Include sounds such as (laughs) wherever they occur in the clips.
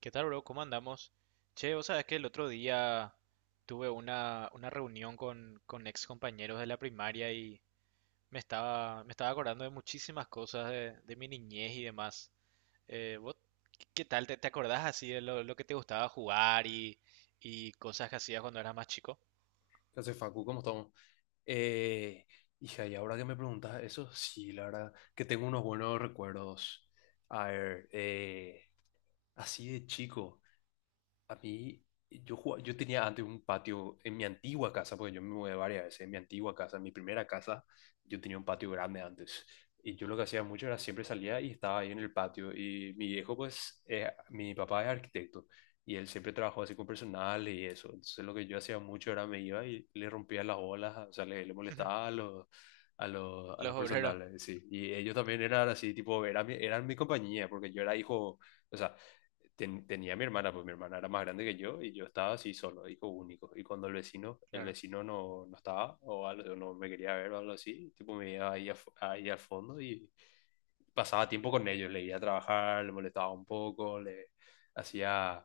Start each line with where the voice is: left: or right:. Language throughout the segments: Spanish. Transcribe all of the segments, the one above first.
right: ¿Qué tal, bro? ¿Cómo andamos? Che, vos sabés que el otro día tuve una reunión con ex compañeros de la primaria y me estaba acordando de muchísimas cosas de mi niñez y demás. ¿Vos qué tal? ¿Te acordás así de lo que te gustaba jugar y cosas que hacías cuando eras más chico?
left: ¿Qué hace Facu? ¿Cómo estamos? Eh, hija, y ahora que me preguntas eso, sí, la verdad, que tengo unos buenos recuerdos. A ver, así de chico. A mí, yo, yo tenía antes un patio en mi antigua casa, porque yo me mudé varias veces, en mi antigua casa, en mi primera casa, yo tenía un patio grande antes. Y yo lo que hacía mucho era siempre salía y estaba ahí en el patio. Y mi viejo, pues, mi papá es arquitecto y él siempre trabajó así con personal y eso. Entonces lo que yo hacía mucho era me iba y le rompía las bolas, o sea, le molestaba
right: (laughs)
left: a los, a los
right: Los obreros,
left: personales, sí. Y ellos también eran así, tipo, eran mi compañía, porque yo era hijo, o sea tenía a mi hermana, pues mi hermana era más grande que yo y yo estaba así solo, hijo único. Y cuando el vecino, el
right: claro.
left: vecino no estaba o algo, no me quería ver o algo así, tipo me iba ahí, ahí al fondo y pasaba tiempo con ellos, le iba a trabajar, le molestaba un poco, le hacía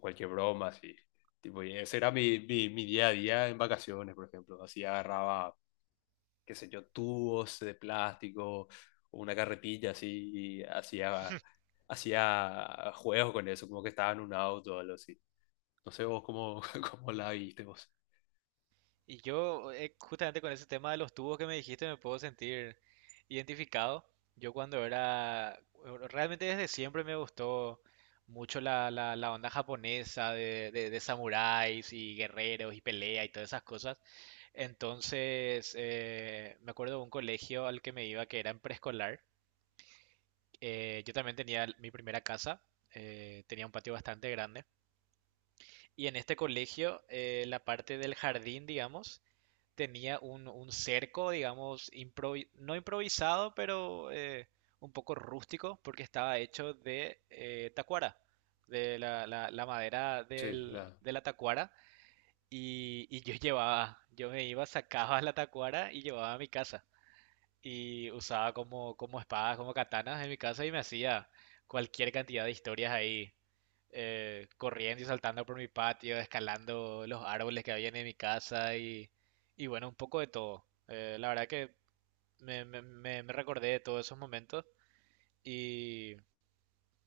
left: cualquier broma así. Tipo, y ese era mi día a día en vacaciones, por ejemplo. Así agarraba qué sé yo, tubos de plástico, una carretilla así, y hacía juegos con eso, como que estaba en un auto o algo así. No sé vos cómo, (laughs) cómo la viste vos.
right: Y yo, justamente con ese tema de los tubos que me dijiste, me puedo sentir identificado. Yo cuando era, bueno, realmente desde siempre me gustó mucho la onda japonesa de samuráis y guerreros y pelea y todas esas cosas. Entonces, me acuerdo de un colegio al que me iba que era en preescolar. Yo también tenía mi primera casa, tenía un patio bastante grande. Y en este colegio, la parte del jardín, digamos, tenía un cerco, digamos, no improvisado, pero un poco rústico, porque estaba hecho de tacuara, de la madera
left: Sí, la.
right: de la tacuara, y yo me iba, sacaba la tacuara y llevaba a mi casa y usaba como, como espadas, como katanas en mi casa y me hacía cualquier cantidad de historias ahí, corriendo y saltando por mi patio, escalando los árboles que había en mi casa y bueno, un poco de todo. La verdad que me recordé de todos esos momentos y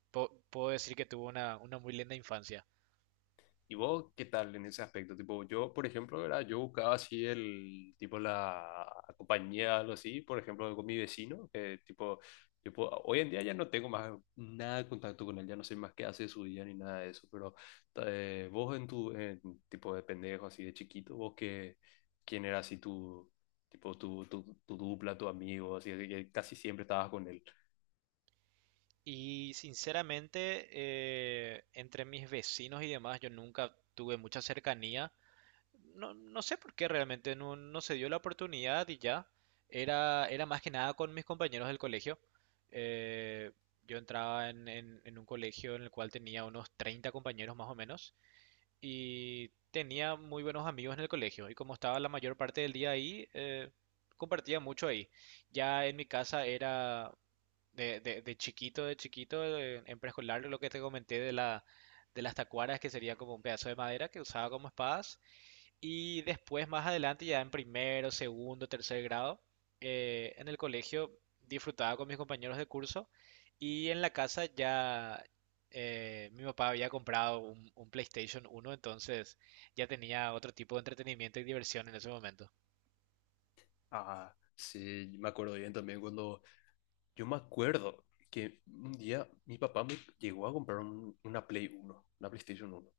right: puedo decir que tuve una muy linda infancia.
left: ¿Y vos qué tal en ese aspecto? Tipo, yo, por ejemplo, ¿verdad? Yo buscaba así el, tipo, la compañía, algo así, por ejemplo, con mi vecino, que tipo, hoy en día ya no tengo más nada de contacto con él, ya no sé más qué hace de su día ni nada de eso, pero vos en tu, en, tipo de pendejo, así de chiquito, vos qué, quién era así tu, tipo, tu dupla, tu amigo, así, de que casi siempre estabas con él.
right: Y sinceramente, entre mis vecinos y demás, yo nunca tuve mucha cercanía. No, no sé por qué realmente no se dio la oportunidad y ya. Era más que nada con mis compañeros del colegio. Eh, yo entraba en un colegio en el cual tenía unos 30 compañeros más o menos y tenía muy buenos amigos en el colegio. Y como estaba la mayor parte del día ahí, compartía mucho ahí. Ya en mi casa era de chiquito, en preescolar, lo que te comenté de las tacuaras, que sería como un pedazo de madera que usaba como espadas. Y después, más adelante, ya en primero, segundo, tercer grado, en el colegio disfrutaba con mis compañeros de curso y en la casa ya mi papá había comprado un PlayStation 1, entonces ya tenía otro tipo de entretenimiento y diversión en ese momento.
left: Ah, sí, me acuerdo bien también cuando yo me acuerdo que un día mi papá me llegó a comprar una Play uno, una PlayStation 1.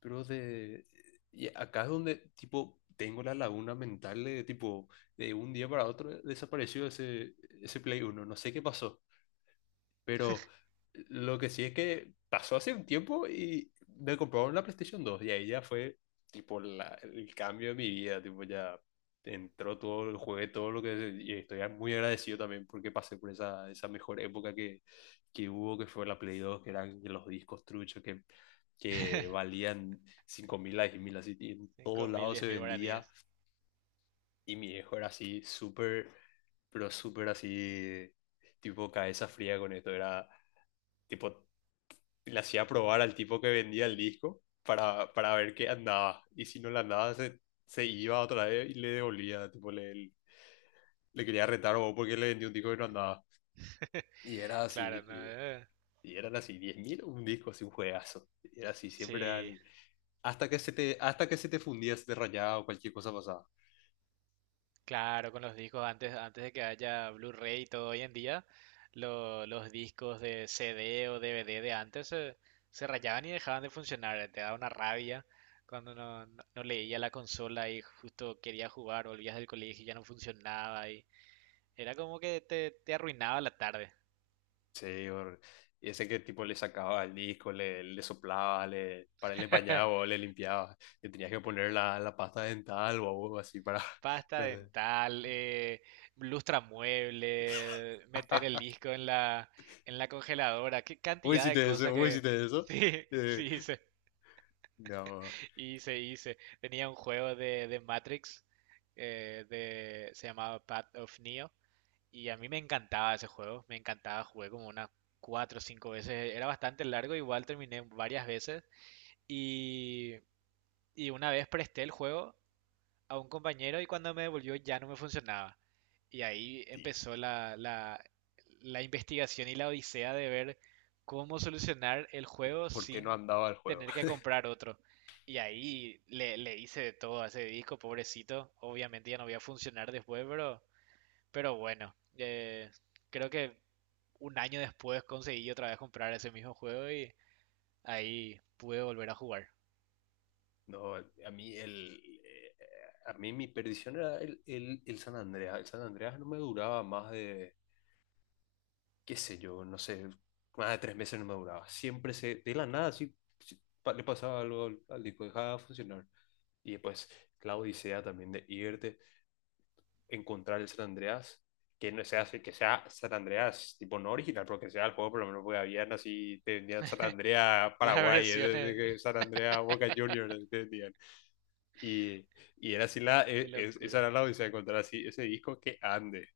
left: Pero de... Y acá es donde, tipo, tengo la laguna mental de, tipo, de un día para otro desapareció ese Play 1. No sé qué pasó. Pero lo que sí es que pasó hace un tiempo y me compraron la PlayStation 2 y ahí ya fue tipo el cambio de mi vida, tipo ya entró todo el juego todo lo que y estoy muy agradecido también porque pasé por esa mejor época que hubo, que fue la Play 2, que eran los discos truchos que
right: (laughs)
left: valían 5.000 a 10.000, así y en
right: Cinco
left: todos
right: mil,
left: lados se
right: diez mil
left: vendía.
right: guaraníes.
left: Y mi viejo era así súper, pero súper así, tipo cabeza fría con esto, era tipo le hacía probar al tipo que vendía el disco para ver qué andaba. Y si no le andaba, se iba otra vez y le devolvía. Tipo, le quería retar o porque le vendió un disco que no andaba. Y era
right: Claro, no,
left: así. Y eran así 10.000 un disco, así un juegazo. Y era así, siempre era
right: sí.
left: hasta que se te fundía, se te rayaba o cualquier cosa pasaba.
right: Claro, con los discos, antes de que haya Blu-ray y todo hoy en día, los discos de CD o DVD de antes se rayaban y dejaban de funcionar. Te daba una rabia cuando no leía la consola y justo quería jugar, volvías del colegio y ya no funcionaba. Y era como que te arruinaba la tarde.
left: Sí, y ese que tipo le sacaba el disco, le soplaba, para él le bañaba o
right: (laughs)
left: le limpiaba. Le tenías que poner la pasta dental o algo así para... (laughs)
right: Pasta
left: no sé.
right: dental, mueble, meter el disco en en la congeladora. Qué
left: Vos
right: cantidad de
left: hiciste eso,
right: cosas
left: vos
right: que...
left: hiciste eso.
right: (laughs)
left: Eh,
right: Sí, sí.
left: no,
right: Hice. Tenía un juego de Matrix, se llamaba Path of Neo, y a mí me encantaba ese juego, me encantaba, jugué como unas cuatro o cinco veces, era bastante largo, igual terminé varias veces, y, y una vez presté el juego a un compañero y cuando me devolvió ya no me funcionaba. Y ahí
left: sí,
right: empezó la investigación y la odisea de ver cómo solucionar el juego
left: ¿por qué no
right: sin
left: andaba el juego?
right: tener que
left: (laughs)
right: comprar otro. Y ahí le hice de todo a ese disco, pobrecito. Obviamente ya no voy a funcionar después, pero, bueno, creo que un año después conseguí otra vez comprar ese mismo juego y ahí pude volver a jugar. (laughs)
left: No, a mí a mí mi perdición era el San Andreas. El San Andreas no me duraba más de, qué sé yo, no sé, más de 3 meses no me duraba. Siempre se, de la nada, sí, sí, le pasaba algo al disco, dejaba de funcionar. Y después la Odisea también de irte encontrar el San Andreas, que no sea, que sea San Andreas, tipo no original, pero que sea el juego, por lo menos porque habían así, te vendían San Andreas
right: Las
left: Paraguay,
right: versiones,
left: San Andreas Boca Juniors, te vendían. Y, y era así
right: qué
left: esa
right: locura.
left: era la odisea, de encontrar así ese disco que ande,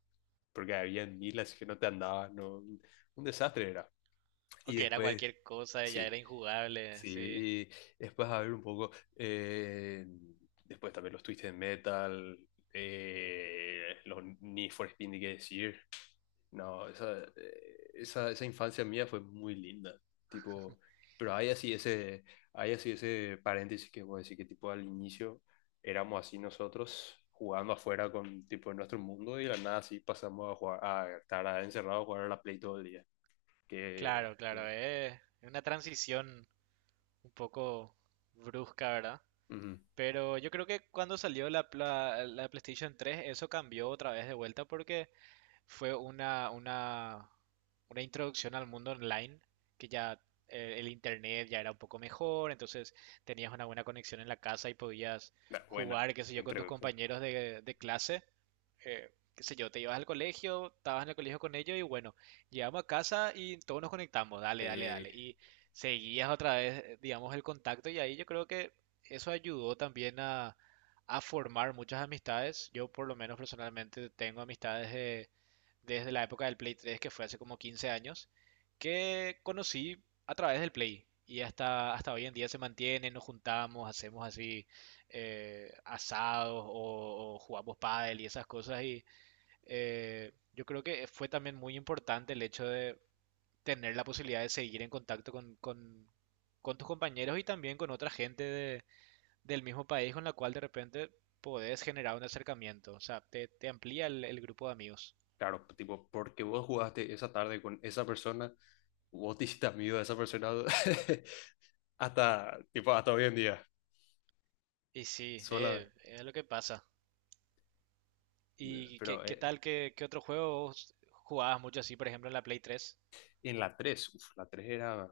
left: porque había mil así que no te andaba, no, un desastre era.
right: O
left: Y
right: era
left: después,
right: cualquier cosa y ya era
left: sí.
right: injugable,
left: Sí,
right: sí.
left: y después, a ver un poco, después también los Twisted Metal, los Need for Speed, ni qué decir. No, esa infancia mía fue muy linda, tipo, pero hay así ese paréntesis que voy a decir que tipo al inicio éramos así nosotros jugando afuera con tipo en nuestro mundo y de la nada así pasamos a jugar, a estar encerrados a jugar a la Play todo el día, que,
right: Claro, claro,
left: que-
right: es una transición un poco brusca, ¿verdad?
left: ujú.
right: Pero yo creo que cuando salió la PlayStation 3 eso cambió otra vez de vuelta porque fue una introducción al mundo online, que ya el internet ya era un poco mejor, entonces tenías una buena conexión en la casa y podías
left: Nah, buena,
right: jugar, qué sé yo, con
left: entre,
right: tus compañeros de clase. Qué sé yo, te ibas al colegio, estabas en el colegio con ellos y bueno, llegamos a casa y todos nos conectamos, dale, dale,
left: Eh,
right: dale. Y seguías otra vez, digamos, el contacto y ahí yo creo que eso ayudó también a, formar muchas amistades. Yo por lo menos personalmente tengo amistades de desde la época del Play 3, que fue hace como 15 años, que conocí a través del Play. Y hasta hoy en día se mantiene, nos juntamos, hacemos así asados o jugamos pádel y esas cosas. Y yo creo que fue también muy importante el hecho de tener la posibilidad de seguir en contacto con, con tus compañeros y también con otra gente del mismo país con la cual de repente podés generar un acercamiento. O sea, te amplía el grupo de amigos.
left: claro, tipo, porque vos jugaste esa tarde con esa persona, vos te hiciste amigo de esa persona (laughs) hasta, tipo, hasta hoy en día,
right: Y sí,
left: sola.
right: es lo que pasa. ¿Y
left: Pero
right: qué tal? ¿Qué otro juego vos jugabas mucho así, por ejemplo, en la Play 3?
left: en la tres, uf, la 3 era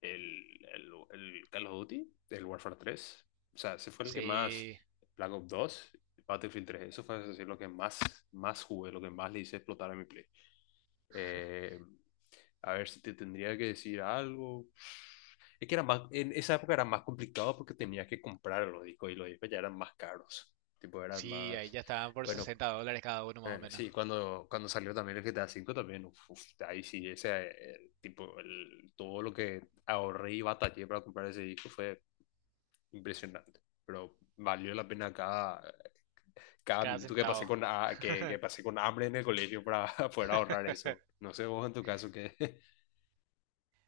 left: el Call of Duty, el Warfare 3. O sea, ese fue el que más,
right: Sí,
left: Black Ops 2, Battlefield 3, eso fue así, lo que más, jugué, lo que más le hice explotar a mi play. Eh, a ver si te tendría que decir algo. Es que era más, en esa época era más complicado porque tenías que comprar los discos y los discos ya eran más caros. Tipo, eran
right: sí, ahí
left: más.
right: ya estaban por
left: Bueno,
right: 60 dólares cada uno más o
left: bueno,
right: menos.
left: sí, cuando salió también el GTA 5 también, uf, uf, ahí sí, ese, el tipo, todo lo que ahorré y batallé para comprar ese disco fue impresionante. Pero valió la pena cada
right: Cada
left: minuto que pasé
right: centavo.
left: que
right: (laughs)
left: pasé con hambre en el colegio para (laughs) poder ahorrar eso. No sé vos en tu caso qué.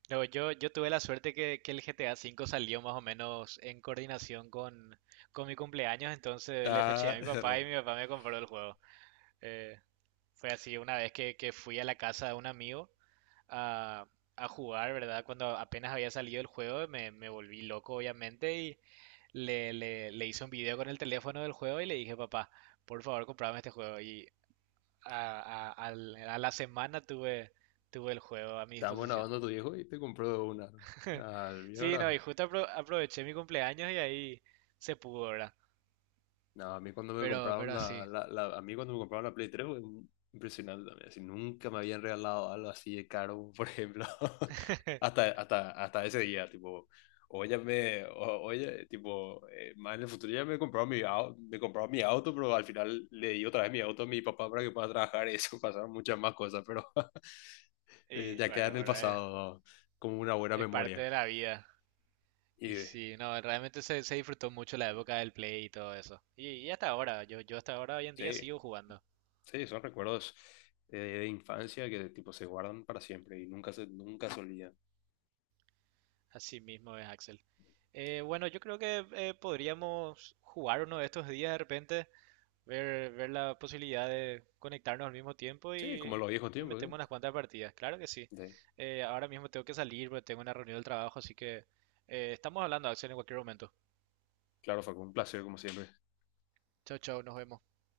right: No, yo, tuve la suerte que el GTA V salió más o menos en coordinación con mi cumpleaños, entonces le peché a
left: Ah,
right: mi
left: (laughs)
right: papá y
left: re.
right: mi papá me compró el juego. Eh, Fue así una vez que fui a la casa de un amigo a, a jugar, ¿verdad? Cuando apenas había salido el juego, me volví loco, obviamente, y le hice un video con el teléfono del juego y le dije, papá, por favor, comprame este juego. Y a la semana tuve el juego a mi
left: Estábamos
right: disposición.
left: grabando a tu viejo y te compró una.
right: (laughs)
left: Al mío
right: Sí, no, y
left: ahora.
right: justo aproveché mi cumpleaños y ahí se pudo, ¿verdad?
left: No, a mí cuando me
right: Pero,
left: compraron
right: pero así.
left: la Play 3 fue impresionante también. Así, nunca me habían regalado algo así de caro, por ejemplo. (laughs) Hasta,
right: (laughs)
left: hasta, hasta ese día, tipo, oye, oye, tipo, más en el futuro ya me compraron mi auto, pero al final le di otra vez mi auto a mi papá para que pueda trabajar y eso (laughs) pasaron muchas más cosas, pero (laughs)
right: Y
left: ya queda
right: bueno,
left: en el
right: pero es,
left: pasado como una buena
right: es parte
left: memoria.
right: de la vida. Y
left: Y,
right: sí, no, realmente se disfrutó mucho la época del Play y todo eso. Y hasta ahora, yo, hasta ahora hoy en día
left: sí,
right: sigo jugando.
left: sí, son recuerdos de infancia que tipo se guardan para siempre y nunca se olvidan.
right: Así mismo es, Axel. Bueno, yo creo que podríamos jugar uno de estos días de repente, ver la posibilidad de conectarnos al mismo tiempo
left: Sí, como
right: y
left: en los viejos
right: le
left: tiempos, ¿sí?
right: metemos unas cuantas partidas. Claro que sí.
left: Sí.
right: Ahora mismo tengo que salir porque tengo una reunión del trabajo, así que estamos hablando, Axel, en cualquier momento.
left: Claro, fue un placer como siempre.
right: Chao, chao, nos vemos.